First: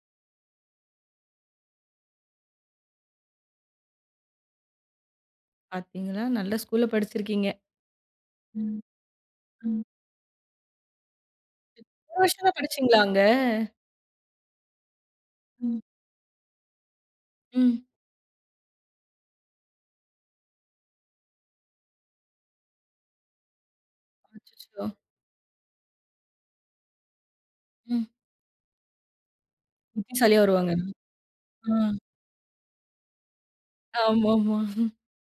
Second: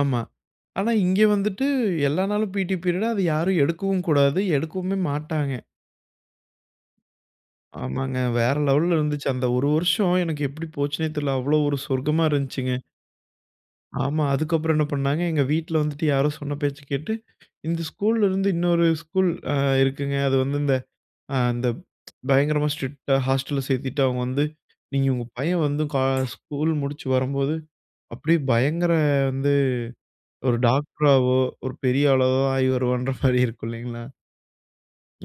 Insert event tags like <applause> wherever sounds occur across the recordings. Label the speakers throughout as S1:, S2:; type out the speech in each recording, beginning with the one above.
S1: ஆமா. ஆனா, இங்க வந்துட்டு எல்லா நாளும் பிடீ பீரியட் அத யாரும் எடுக்கவும் கூடாது எடுக்கவுமே மாட்டாங்க.
S2: பார்த்தீங்களா நல்ல ஸ்கூல்ல படிச்சிருக்கீங்க.
S1: ஆமாங்க. வேற
S2: ம்.
S1: லெவல்ல இருந்ததுச்சு. அந்த 1
S2: ம்.
S1: வருஷம் எனக்கு எப்டி போச்சுன்னே தெரியல. அவ்வளோ ஒரு
S2: 1
S1: சொர்க்கமா
S2: வருஷம் தான்
S1: இருஞ்சுங்க.
S2: படிச்சிங்களா அங்க?
S1: ஆமா. அதுக்கப்புறம் என்ன பண்ணாங்க எங்க வீட்ல
S2: ம்.
S1: வந்துட்டு யாரோ சொன்ன பேச்ச கேட்டு,
S2: ம்.
S1: இந்த ஸ்கூலருந்து இன்னொரு ஸ்கூல் அ இருக்குங்க அ அது வந்து இந்த அ இந்த <tsk> பயங்கரமா ஸ்ட்ரிக்ட்டா ஹாஸ்டல்ல சேர்த்துட்டு. அவங்க வந்து
S2: அச்சச்சோ!
S1: நீங்க உங்க பையன் வந்து க ஸ்கூல் முடிச்சு வரும்போது,
S2: ம்.
S1: அப்டியே பயங்கர வந்து
S2: புத்திசாலியா
S1: ஒரு
S2: வருவாங்கன்னு.
S1: டாக்டராவோ ஒரு
S2: அ.
S1: பெரிய ஆளாவோ ஆயிவருவான்ற மாரி இருக்கும் இல்லைங்களா?
S2: ஆமாமா.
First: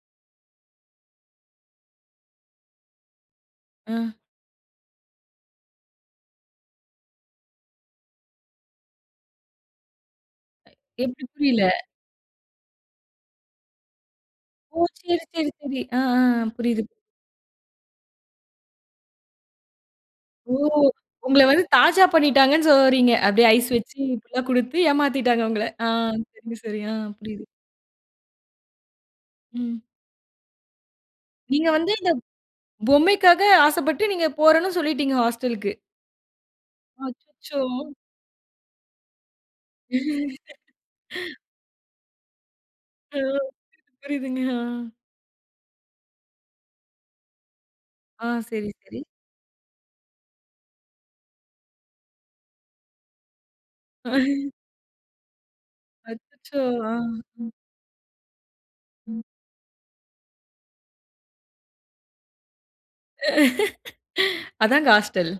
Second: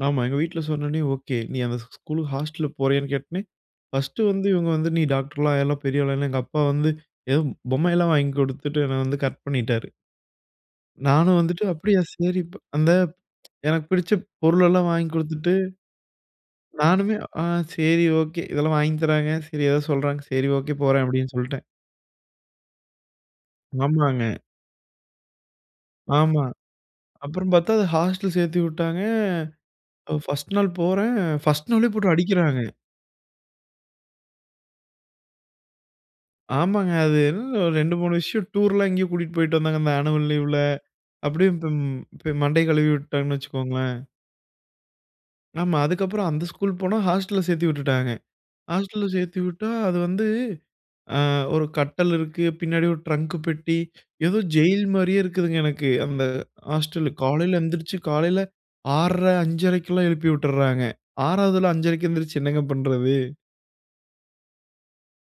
S1: ஆமா. எங்க வீட்ல சொன்னவுனே, ஓகே நீ அந்த ஸ் ஸ்கூல்க்கு ஹாஸ்டல்ல போறியான்னு கேட்டோனே,
S2: ஆ.
S1: பர்ஸ்ட் வந்து இவங்க வந்து, நீ டாக்டர்லாம் ஆயிரலாம் பெரிய ஆள்ன்னு, எங்க அப்பா வந்து ஏதோ பொம்மை எல்லாம் வாங்கி குடுத்துட்டு என்னை வந்து கரெக்ட் பண்ணிட்டாரு.
S2: எப்டி
S1: நானும்
S2: புரியல?
S1: வந்துட்டு அப்டியா, சரி ப் அந்த <tsk> எனக்கு பிடிச்ச
S2: ஓ!
S1: பொருளெல்லாம் வாங்கிக்
S2: சரி, சரி,
S1: குடுத்துட்டு.
S2: சரி. ஆ, ஆ புரியுது.
S1: நானுமே அ சரி ஓகே இதெல்லாம் வாங்கி தராங்க. சரி ஏதோ சொல்றாங்க, சரி
S2: ஓ!
S1: ஓகே போறேன் அப்டின்னு
S2: உங்கள வந்து
S1: சொல்ட்டேன்.
S2: தாஜா பண்ணிட்டாங்கன்னு சொல்லவரீங்க. அப்டியே ஐஸ் வச்சு
S1: ஆமாங்க.
S2: இப்டிலாம் குடுத்து ஏமாத்திட்டாங்க உங்கள. ஆ
S1: ஆமா.
S2: சரி, சரி ஆ புரியிது. ம்.
S1: அப்புறம் பார்த்தா அத ஹாஸ்டல் சேர்த்துவிட்டாங்க.
S2: ம்.
S1: 1ஸ்ட் நாள் போறேன்.
S2: நீங்க
S1: 1ஸ்ட் நாளே
S2: வந்து இந்த
S1: போட்டு அடிக்கிறாங்க.
S2: பொம்மைக்காக ஆசப்பட்டு, நீங்க போறேன்ன்னு சொல்லிட்டீங்க ஹாஸ்டல்க்கு.
S1: ஆமாங்க. அது என்ன
S2: அச்சச்சோ!
S1: ஒரு 2, 3 விஷயம் டூர்லாம் எங்கேயோ கூட்டிட்டு போய்ட்டு வந்தாங்க, இந்த ஆனுவல் லீவ்ல
S2: <chuckles>
S1: அப்டியே இப்பம் இப்ப மண்டைய கழுவி
S2: ஆ,
S1: விட்டுட்டாங்கன்னு வச்சுக்கோங்களேன்.
S2: புரியுதுங்க. ஆ.
S1: ஆமா. அதுக்கப்புறம் அந்த ஸ்கூல் போனா ஹாஸ்டல்ல சேர்த்து விட்டுட்டாங்க.
S2: ஆ சரி, சரி.
S1: ஹாஸ்டல்ல சேர்த்து விட்டா, அது வந்து ஆ. 1 கட்டல் இருக்கு. பின்னாடி 1 ட்ரங்க் பெட்டி
S2: ஆ.
S1: ஏதோ ஜெயில் மாரியே இருக்குதுங்க எனக்கு அந்த
S2: அச்சச்சோ! ஆ.
S1: ஹாஸ்டல்
S2: ம்.
S1: காலையில எந்திருச்சு காலையில
S2: ம்.
S1: 6:30, 5:30க்குலாம் எழுப்பி வுட்டுறாங்க. 6வது 5:30க்கு எந்திரிச்சு என்னங்க பண்றது.
S2: <laughs> அதாங்க ஹாஸ்டல்.